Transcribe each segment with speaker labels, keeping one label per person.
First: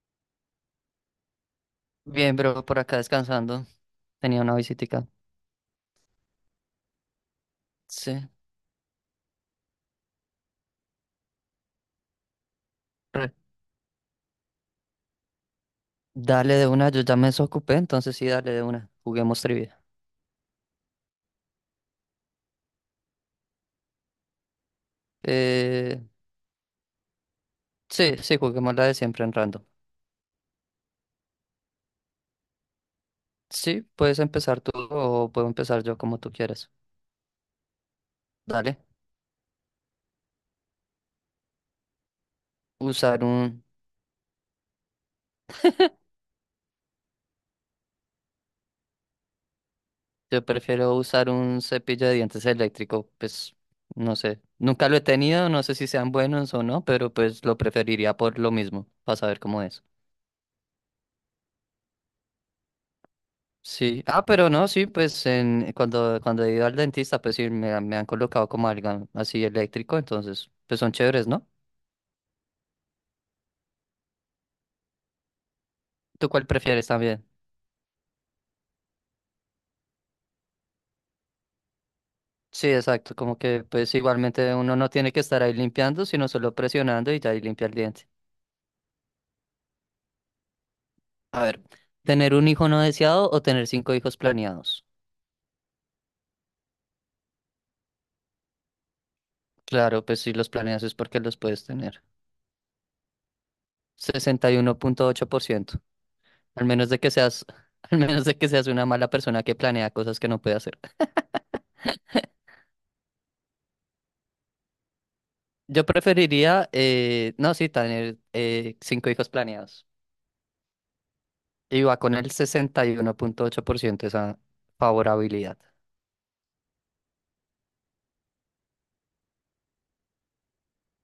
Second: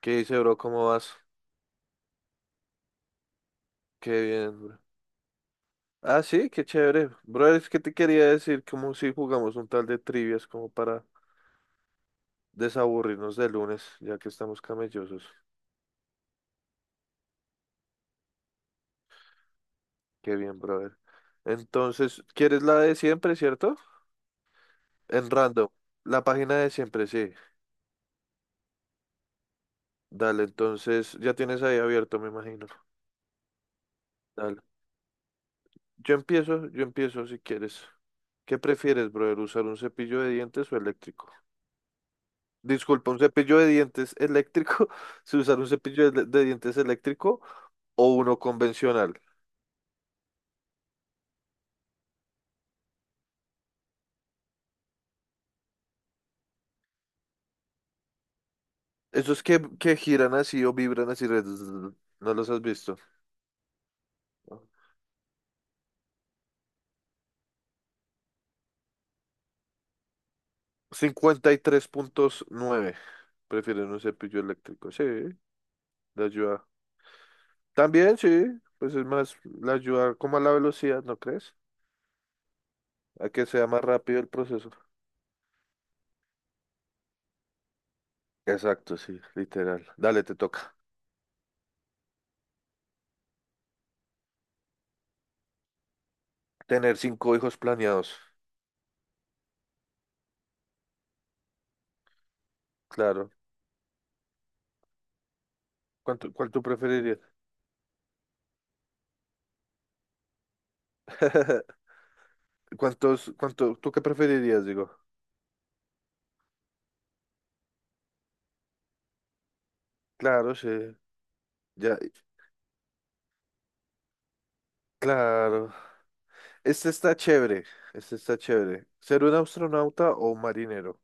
Speaker 1: ¿Qué dice, bro? ¿Cómo vas?
Speaker 2: Bien, bro, por acá descansando.
Speaker 1: Qué
Speaker 2: Tenía
Speaker 1: bien,
Speaker 2: una
Speaker 1: bro.
Speaker 2: visitica.
Speaker 1: Ah, sí, qué chévere. Bro, es que te quería
Speaker 2: Sí.
Speaker 1: decir como si jugamos un tal de trivias como para
Speaker 2: Re-
Speaker 1: desaburrirnos de lunes, ya que estamos camellosos.
Speaker 2: Dale de una, yo ya me desocupé, entonces sí, dale de una. Juguemos trivia.
Speaker 1: Qué bien, brother. Entonces, ¿quieres la de siempre, cierto? En random.
Speaker 2: Eh,
Speaker 1: La página de siempre, sí.
Speaker 2: sí, sí, juguemos la de siempre en random.
Speaker 1: Dale, entonces ya tienes ahí abierto, me imagino.
Speaker 2: Sí, puedes empezar
Speaker 1: Dale.
Speaker 2: tú o puedo empezar yo como tú quieras.
Speaker 1: Yo empiezo si quieres. ¿Qué
Speaker 2: Dale.
Speaker 1: prefieres, brother? ¿Usar un cepillo de dientes o eléctrico? Disculpa, ¿un
Speaker 2: Usar
Speaker 1: cepillo
Speaker 2: un...
Speaker 1: de dientes eléctrico? ¿Se usar un cepillo de dientes eléctrico o uno convencional?
Speaker 2: Yo prefiero usar un cepillo de dientes eléctrico, pues no sé. Nunca lo he tenido, no sé si sean buenos o no, pero pues lo preferiría por lo mismo, para saber
Speaker 1: Esos que,
Speaker 2: cómo es.
Speaker 1: que giran así o vibran así, ¿no los has visto?
Speaker 2: Sí, ah, pero no, sí, pues cuando he ido al dentista, pues sí, me han colocado como algo así eléctrico, entonces, pues son chéveres, ¿no?
Speaker 1: 53,9 prefieren un cepillo eléctrico. Sí, le
Speaker 2: ¿Tú cuál
Speaker 1: ayuda.
Speaker 2: prefieres también?
Speaker 1: También sí, pues es más, le ayuda como a la velocidad, ¿no crees?
Speaker 2: Sí, exacto,
Speaker 1: A
Speaker 2: como
Speaker 1: que
Speaker 2: que
Speaker 1: sea más
Speaker 2: pues
Speaker 1: rápido el
Speaker 2: igualmente
Speaker 1: proceso.
Speaker 2: uno no tiene que estar ahí limpiando, sino solo presionando y ya ahí limpia el diente.
Speaker 1: Exacto, sí, literal. Dale, te toca.
Speaker 2: A ver, ¿tener un hijo no deseado o tener cinco hijos planeados?
Speaker 1: Tener cinco hijos planeados.
Speaker 2: Claro, pues si los planeas es porque los puedes tener.
Speaker 1: Claro.
Speaker 2: 61,8%,
Speaker 1: ¿Cuál tú
Speaker 2: al menos de que
Speaker 1: preferirías?
Speaker 2: seas, al menos de que seas una mala persona que planea cosas que no puede hacer.
Speaker 1: ¿Tú qué preferirías? Digo,
Speaker 2: Yo preferiría, no, sí, tener cinco hijos planeados.
Speaker 1: claro, sí,
Speaker 2: Y va
Speaker 1: ya,
Speaker 2: con el 61,8% esa favorabilidad.
Speaker 1: claro. Este está chévere, este está chévere. ¿Ser un astronauta o un marinero?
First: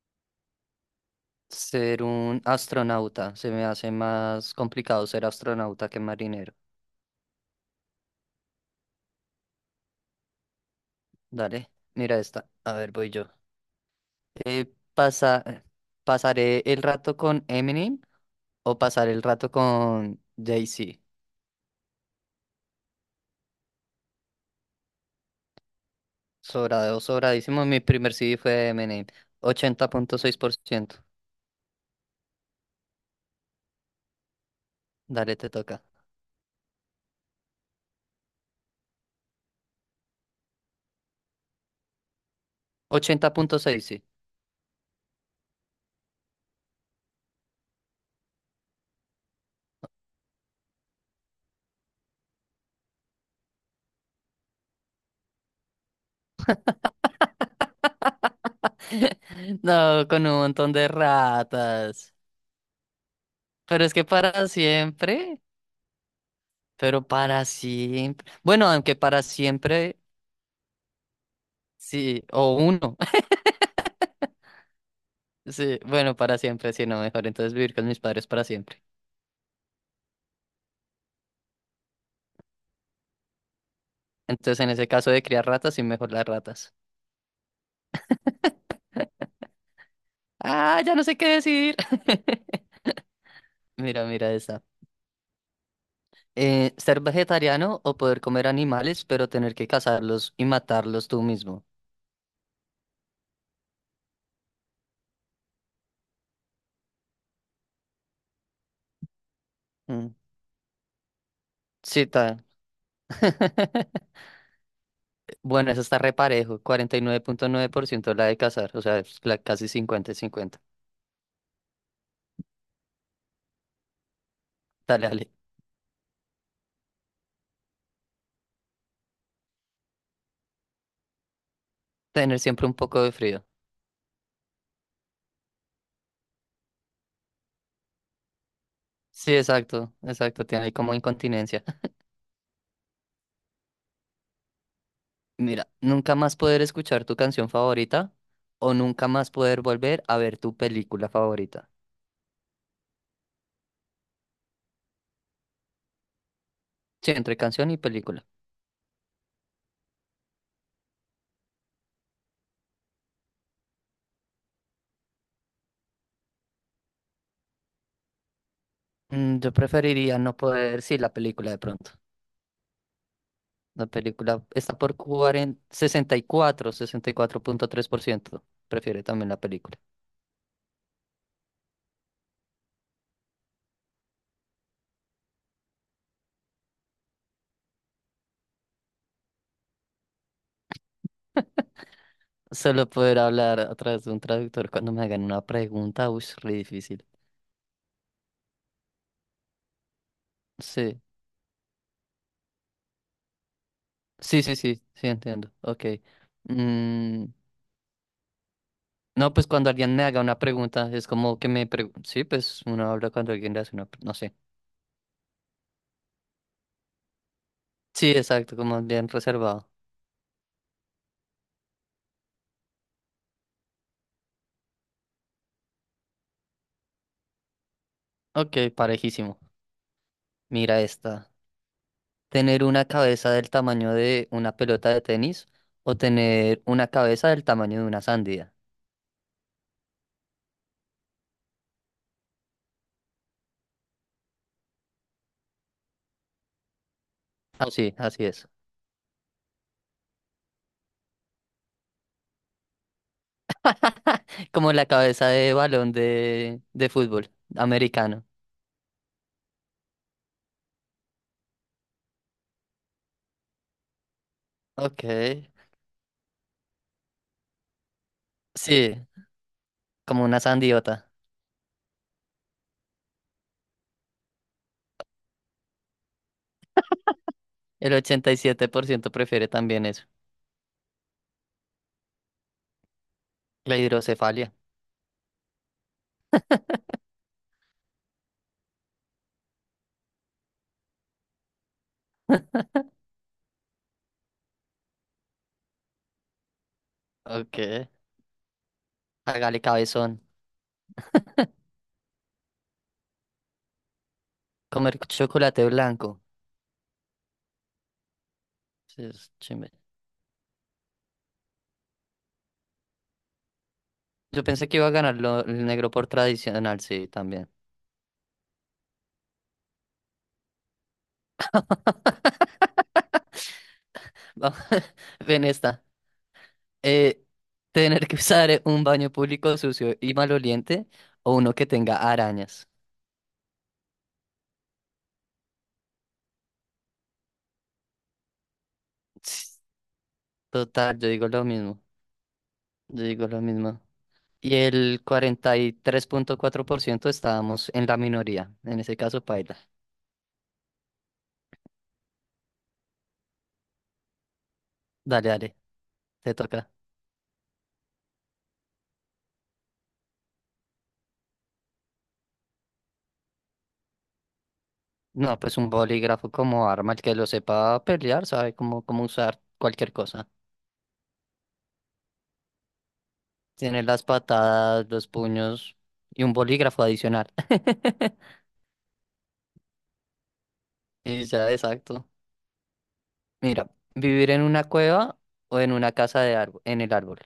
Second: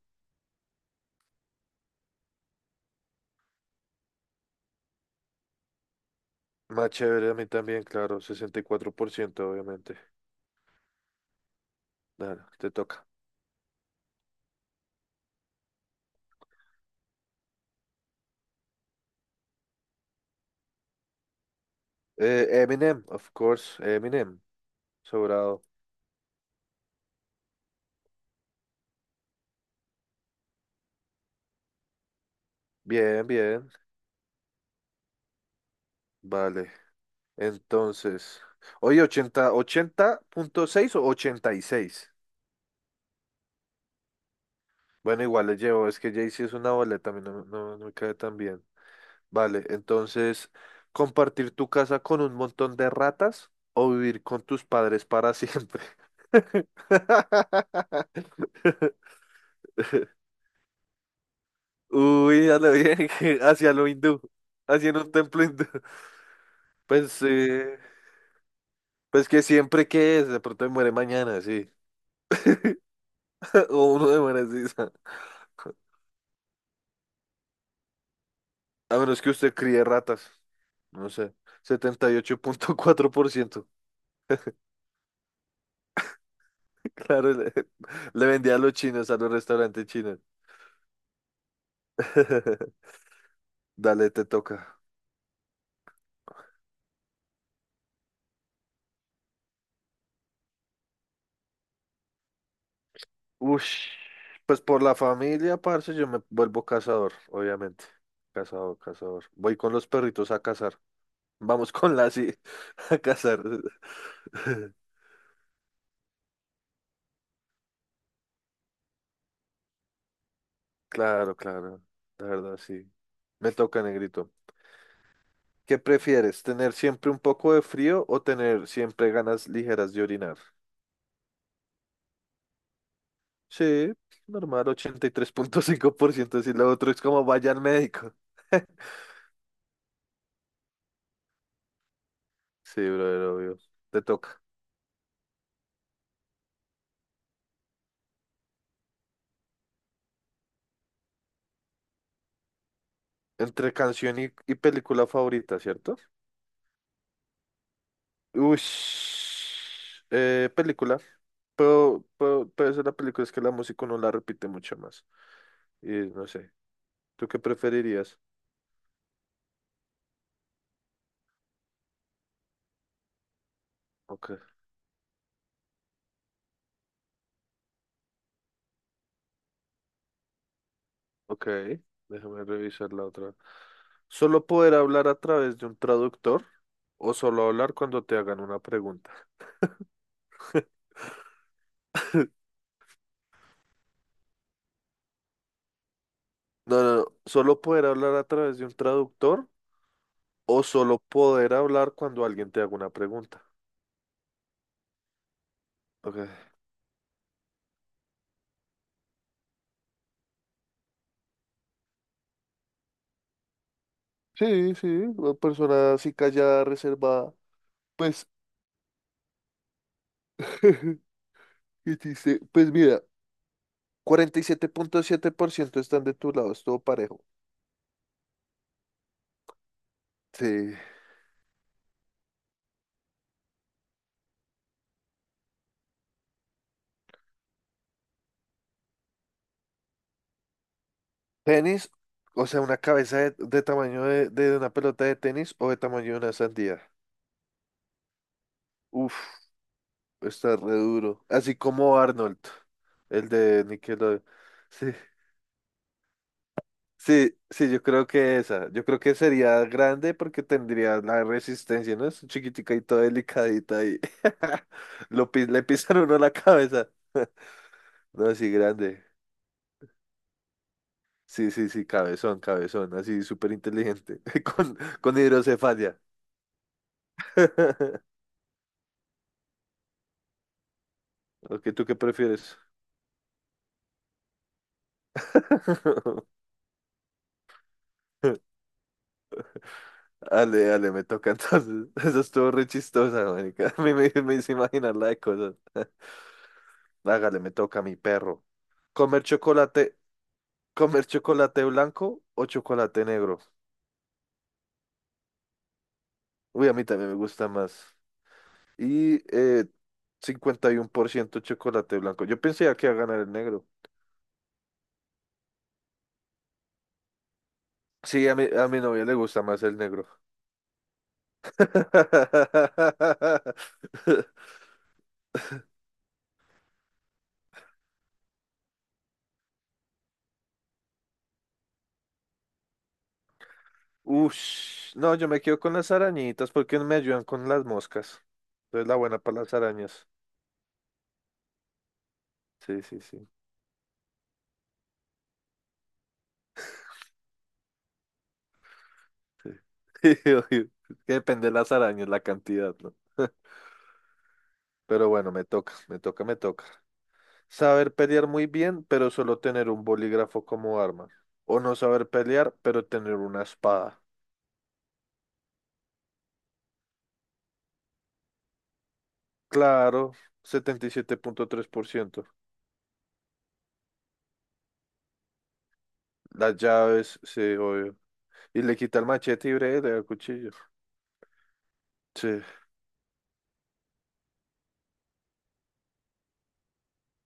Speaker 2: Ser un astronauta, se me hace más complicado ser astronauta que marinero.
Speaker 1: Más chévere a mí también, claro, 64% obviamente.
Speaker 2: Dale, mira
Speaker 1: Claro,
Speaker 2: esta.
Speaker 1: te
Speaker 2: A ver,
Speaker 1: toca.
Speaker 2: voy yo. Eh, pasa, ¿Pasaré el rato con Eminem o pasar el rato con Jay-Z?
Speaker 1: Eminem, of course, Eminem, sobrado.
Speaker 2: Sobrado, sobradísimo. Mi primer CD fue Eminem. 80,6%.
Speaker 1: Bien, bien,
Speaker 2: Dale, te toca.
Speaker 1: vale. Entonces, oye, 80,6 o 86.
Speaker 2: 80,6.
Speaker 1: Bueno, igual le llevo, es que Jay-Z es una boleta, a mí no, no, no me cae tan bien. Vale, entonces, ¿compartir tu casa con un montón de ratas o vivir con tus padres para siempre?
Speaker 2: No, con un montón de ratas.
Speaker 1: Uy, a lo bien, hacia
Speaker 2: Pero
Speaker 1: lo
Speaker 2: es que
Speaker 1: hindú,
Speaker 2: para
Speaker 1: hacia un
Speaker 2: siempre,
Speaker 1: templo hindú.
Speaker 2: pero
Speaker 1: Pues,
Speaker 2: para
Speaker 1: eh,
Speaker 2: siempre. Bueno, aunque para
Speaker 1: pues que siempre
Speaker 2: siempre,
Speaker 1: que es, de pronto me muere mañana, sí.
Speaker 2: sí, o uno.
Speaker 1: O uno de muere así.
Speaker 2: Sí, bueno, para siempre, sí, no, mejor entonces vivir con mis padres para siempre.
Speaker 1: A menos que usted críe ratas, no sé. 78,4%.
Speaker 2: Entonces, en ese caso de criar ratas, sí, mejor las ratas.
Speaker 1: Claro, le vendía a los chinos, a los restaurantes chinos.
Speaker 2: Ah, ya no sé qué decir. Mira,
Speaker 1: Dale, te
Speaker 2: mira esta.
Speaker 1: toca.
Speaker 2: Ser vegetariano o poder comer animales, pero tener que cazarlos y matarlos tú mismo.
Speaker 1: Ush, pues por la familia, parce, yo me vuelvo cazador, obviamente. Cazador, cazador. Voy con los
Speaker 2: Mm,
Speaker 1: perritos a cazar. Vamos con
Speaker 2: sí,
Speaker 1: la sí,
Speaker 2: tal.
Speaker 1: a cazar.
Speaker 2: Bueno, eso está reparejo, cuarenta y nueve punto nueve por ciento la de cazar, o sea, es la casi 50 cincuenta.
Speaker 1: Claro, claro. La verdad, sí. Me toca, negrito.
Speaker 2: Dale, dale.
Speaker 1: ¿Qué prefieres? ¿Tener siempre un poco de frío o tener siempre ganas ligeras de orinar?
Speaker 2: Tener siempre un poco de frío.
Speaker 1: Sí, normal, 83,5%. Si lo otro es como vaya al médico.
Speaker 2: Sí, exacto, exacto, tiene ahí como incontinencia.
Speaker 1: Sí, brother, obvio. Te toca.
Speaker 2: Mira, nunca más poder escuchar tu canción favorita o nunca más poder volver a ver tu película favorita.
Speaker 1: Entre canción y película favorita, ¿cierto?
Speaker 2: Sí, entre canción y película.
Speaker 1: Uy, película. Pero esa es la película, es que la música no la repite mucho más. Y no sé, ¿tú qué preferirías?
Speaker 2: Yo preferiría no poder, sí, la película de pronto. La
Speaker 1: Ok,
Speaker 2: película está por 64,3%. Prefiere también la película.
Speaker 1: ok, déjame revisar la otra. ¿Solo poder hablar a través de un traductor o solo hablar cuando te hagan una pregunta?
Speaker 2: Solo poder hablar a través de un traductor cuando me hagan una pregunta, uy, es re
Speaker 1: No, no,
Speaker 2: difícil.
Speaker 1: no, solo poder hablar a través de un traductor o solo
Speaker 2: Sí,
Speaker 1: poder hablar cuando alguien te haga una pregunta.
Speaker 2: sí, sí, sí, sí, entiendo. Ok.
Speaker 1: Ok.
Speaker 2: Mm, no, pues cuando alguien me haga una pregunta, es como que me pregunta. Sí, pues uno habla cuando alguien le hace una. No sé.
Speaker 1: Sí, sí, una persona así callada, reservada.
Speaker 2: Sí,
Speaker 1: Pues,
Speaker 2: exacto, como bien reservado.
Speaker 1: ¿qué dice? Pues mira, cuarenta y siete punto siete por ciento están de tu lado, es todo parejo.
Speaker 2: Ok, parejísimo.
Speaker 1: Sí.
Speaker 2: Mira esta. ¿Tener una cabeza del tamaño de una pelota de tenis o tener una cabeza del tamaño de una sandía?
Speaker 1: Tenis, o sea, una cabeza de tamaño de una pelota de tenis o de tamaño de una sandía.
Speaker 2: Ah, sí, así es.
Speaker 1: Uf, está re duro. Así como Arnold, el de Nickelodeon.
Speaker 2: Como
Speaker 1: Sí.
Speaker 2: la cabeza de balón de fútbol
Speaker 1: Sí, sí, yo creo
Speaker 2: americano.
Speaker 1: que esa. Yo creo que sería grande porque tendría la resistencia, ¿no? Es chiquitica y toda delicadita y
Speaker 2: Ok.
Speaker 1: le pisan uno la cabeza. No, sí, grande.
Speaker 2: Sí, como una sandiota.
Speaker 1: Sí, sí, sí, cabezón, cabezón, así súper inteligente, con hidrocefalia.
Speaker 2: El 87% prefiere también eso.
Speaker 1: Ok, ¿tú qué prefieres?
Speaker 2: La hidrocefalia.
Speaker 1: Dale, me toca entonces. Eso estuvo re chistosa, marica. A mí me hizo imaginar la de cosas. Hágale, me toca a
Speaker 2: Ok.
Speaker 1: mi perro. Comer
Speaker 2: Hágale,
Speaker 1: chocolate
Speaker 2: cabezón.
Speaker 1: ¿Comer chocolate blanco o chocolate negro?
Speaker 2: Comer chocolate blanco.
Speaker 1: Uy, a mí también me gusta más.
Speaker 2: Sí,
Speaker 1: Y,
Speaker 2: es chimbe.
Speaker 1: 51% chocolate blanco. Yo pensé que iba a ganar el negro.
Speaker 2: Yo pensé que iba a ganar el negro por tradicional, sí, también.
Speaker 1: Sí, a mi novia le gusta más el negro.
Speaker 2: Va- Ven esta. Eh, Tener que usar un baño público sucio y maloliente o uno que tenga arañas.
Speaker 1: Ush, no, yo me quedo con las arañitas porque me ayudan con las moscas. Entonces la buena para las
Speaker 2: Ts,
Speaker 1: arañas.
Speaker 2: total, yo digo lo mismo.
Speaker 1: Sí, sí,
Speaker 2: Yo digo
Speaker 1: sí,
Speaker 2: lo mismo. Y el 43,4% estábamos en la minoría. En ese caso,
Speaker 1: sí.
Speaker 2: paila.
Speaker 1: Obvio. Es que depende de las arañas, la cantidad, ¿no? Pero
Speaker 2: Dale,
Speaker 1: bueno, me
Speaker 2: dale,
Speaker 1: toca, me toca,
Speaker 2: te
Speaker 1: me toca.
Speaker 2: toca.
Speaker 1: Saber pelear muy bien, pero solo tener un bolígrafo como arma. O no saber pelear, pero tener una espada.
Speaker 2: No, pues un bolígrafo como arma, el que lo sepa pelear, sabe cómo, cómo usar cualquier
Speaker 1: Claro,
Speaker 2: cosa.
Speaker 1: 77,3%.
Speaker 2: Tiene las patadas, los puños y un
Speaker 1: Las
Speaker 2: bolígrafo
Speaker 1: llaves,
Speaker 2: adicional.
Speaker 1: sí, obvio. Y le quita el machete y breve, le da el cuchillo.
Speaker 2: Y ya, exacto.
Speaker 1: Sí.
Speaker 2: Mira, vivir en una cueva o en una casa de árbol, en el árbol.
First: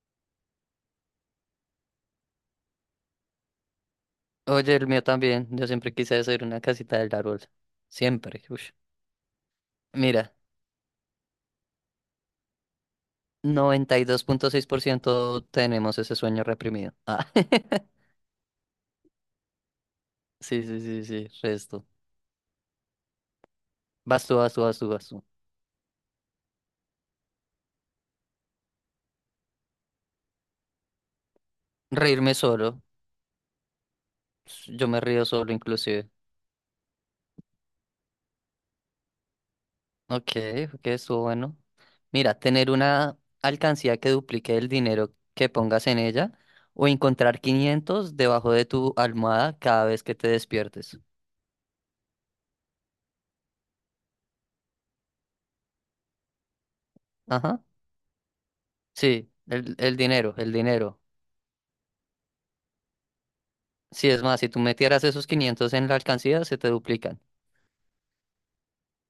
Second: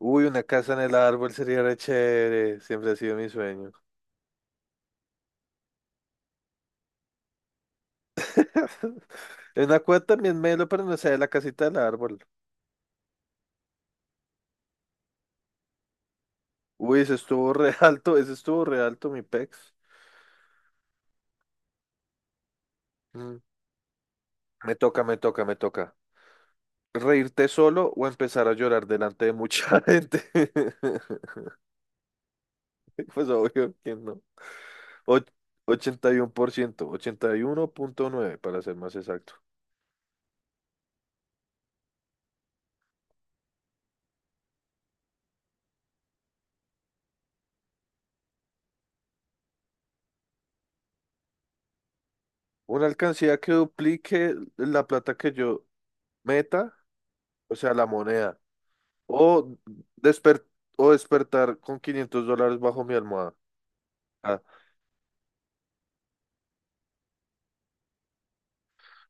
Speaker 1: Uy, una casa en el árbol sería re chévere. Siempre ha sido mi sueño.
Speaker 2: Oye, el mío también. Yo siempre quise hacer una casita del árbol. Siempre. Ush.
Speaker 1: En la cueva
Speaker 2: Mira,
Speaker 1: también me lo, pero no sé, la casita del árbol.
Speaker 2: 92,6% tenemos ese sueño reprimido.
Speaker 1: Uy, ese
Speaker 2: Ah,
Speaker 1: estuvo re alto, ese estuvo re alto, mi pex.
Speaker 2: sí, sí, sí, sí, resto.
Speaker 1: Mm,
Speaker 2: Vas tú, vas tú,
Speaker 1: Me
Speaker 2: vas tú,
Speaker 1: toca,
Speaker 2: vas
Speaker 1: me
Speaker 2: tú.
Speaker 1: toca, me toca. ¿Reírte solo o empezar a llorar delante de mucha gente?
Speaker 2: Reírme solo.
Speaker 1: Pues obvio que no.
Speaker 2: Yo me río
Speaker 1: Och-
Speaker 2: solo inclusive.
Speaker 1: 81%, 81,9 para ser más exacto.
Speaker 2: Ok, ok, estuvo bueno. Mira, tener una alcancía que duplique el dinero que pongas en ella o encontrar 500 debajo de tu almohada cada vez que te despiertes.
Speaker 1: Una alcancía que duplique la plata que yo meta, o
Speaker 2: Ajá.
Speaker 1: sea, la moneda.
Speaker 2: Sí,
Speaker 1: O,
Speaker 2: el dinero,
Speaker 1: desper-
Speaker 2: el
Speaker 1: o
Speaker 2: dinero.
Speaker 1: despertar con $500 bajo mi almohada.
Speaker 2: Sí, es más,
Speaker 1: Ah,
Speaker 2: si tú metieras esos 500 en la alcancía, se te duplican.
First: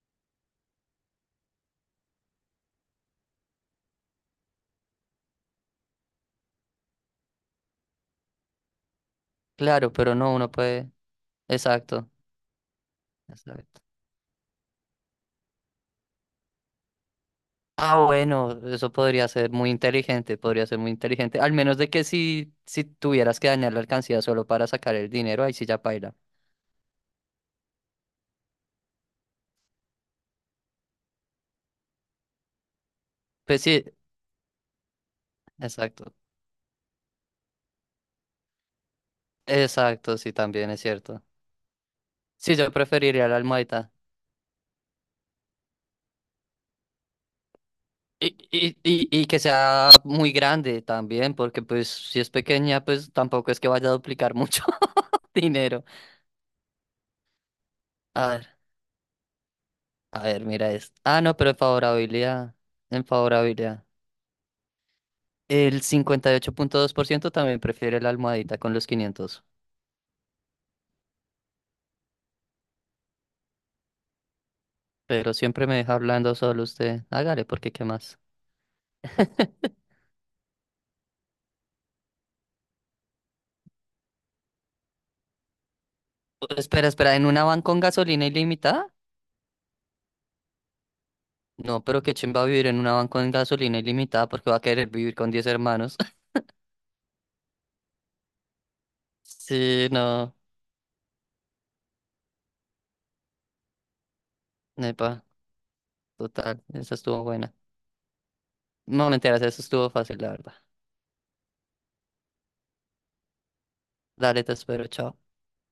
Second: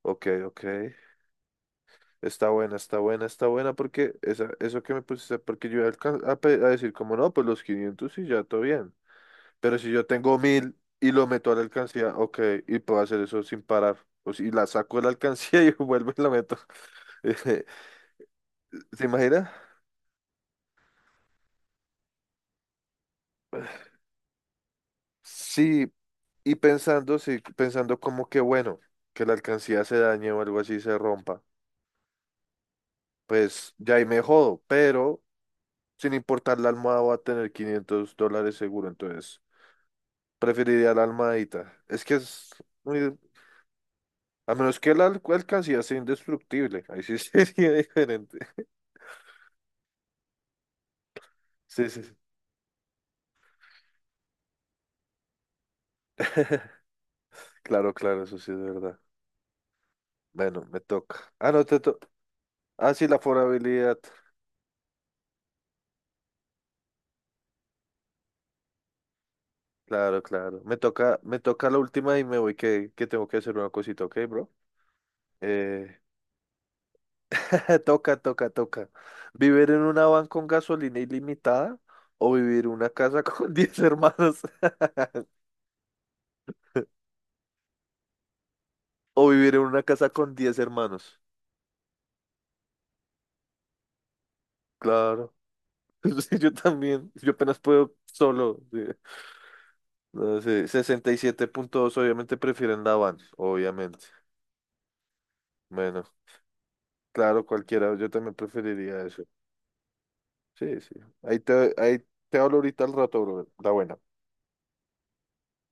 Speaker 1: ok, ok. Está buena, está buena, está buena porque eso que me pusiste, porque yo iba a alcan- a pe- a decir como no, pues los 500 y ya todo bien. Pero si
Speaker 2: Claro,
Speaker 1: yo
Speaker 2: pero no,
Speaker 1: tengo
Speaker 2: uno
Speaker 1: 1.000
Speaker 2: puede...
Speaker 1: y lo meto a la
Speaker 2: Exacto,
Speaker 1: alcancía, ok, y puedo hacer eso sin
Speaker 2: exacto.
Speaker 1: parar. O si la saco de la alcancía y vuelvo y la meto. Eh,
Speaker 2: Ah, bueno, eso
Speaker 1: ¿Se
Speaker 2: podría
Speaker 1: imagina?
Speaker 2: ser muy inteligente, podría ser muy inteligente. Al menos de que si tuvieras que dañar la alcancía solo para sacar el dinero, ahí sí ya
Speaker 1: Sí,
Speaker 2: paila.
Speaker 1: y pensando, sí, pensando como que bueno, que la alcancía se dañe o algo así se rompa,
Speaker 2: Pues
Speaker 1: pues
Speaker 2: sí,
Speaker 1: ya ahí me jodo, pero sin
Speaker 2: exacto.
Speaker 1: importar la almohada voy a tener $500 seguro, entonces
Speaker 2: Exacto, sí, también es
Speaker 1: preferiría la
Speaker 2: cierto.
Speaker 1: almohadita. Es que es
Speaker 2: Sí, yo
Speaker 1: muy.
Speaker 2: preferiría la almohadita.
Speaker 1: A menos que alcancía sea indestructible, ahí sí sería diferente.
Speaker 2: Y que sea muy grande también, porque pues
Speaker 1: Sí, sí, sí.
Speaker 2: si es pequeña, pues tampoco es que vaya a duplicar mucho dinero.
Speaker 1: Claro, claro,
Speaker 2: A
Speaker 1: eso
Speaker 2: ver,
Speaker 1: sí es verdad.
Speaker 2: a ver,
Speaker 1: Bueno,
Speaker 2: mira
Speaker 1: me
Speaker 2: esto. Ah,
Speaker 1: toca.
Speaker 2: no, pero
Speaker 1: Ah,
Speaker 2: en
Speaker 1: no, te toca.
Speaker 2: favorabilidad,
Speaker 1: Ah,
Speaker 2: en
Speaker 1: sí, la
Speaker 2: favorabilidad.
Speaker 1: forabilidad.
Speaker 2: El 58,2% también prefiere la almohadita con los 500,
Speaker 1: Claro, claro. Me toca la última y me voy que tengo que hacer una cosita, ¿ok, bro?
Speaker 2: pero siempre me deja
Speaker 1: Eh,
Speaker 2: hablando solo usted. Hágale, porque qué
Speaker 1: toca,
Speaker 2: más.
Speaker 1: toca, toca. ¿Vivir en una van con gasolina ilimitada o vivir en una casa con 10 hermanos?
Speaker 2: Espera, espera, ¿en una van con gasolina ilimitada?
Speaker 1: O vivir en una casa con 10 hermanos.
Speaker 2: No, pero qué va a vivir en una van con gasolina ilimitada porque va a querer vivir con
Speaker 1: Claro.
Speaker 2: 10 hermanos.
Speaker 1: Sí, yo también. Yo apenas puedo solo, sí.
Speaker 2: Sí, no,
Speaker 1: No sé, 67,2, obviamente prefieren la van, obviamente.
Speaker 2: nepa,
Speaker 1: Bueno.
Speaker 2: total, esa estuvo
Speaker 1: Claro,
Speaker 2: buena.
Speaker 1: cualquiera, yo también preferiría
Speaker 2: No,
Speaker 1: eso.
Speaker 2: mentiras, eso estuvo fácil, la verdad.
Speaker 1: Sí, sí. Ahí te hablo ahorita al rato, bro. La buena.
Speaker 2: Dale, te espero, chao.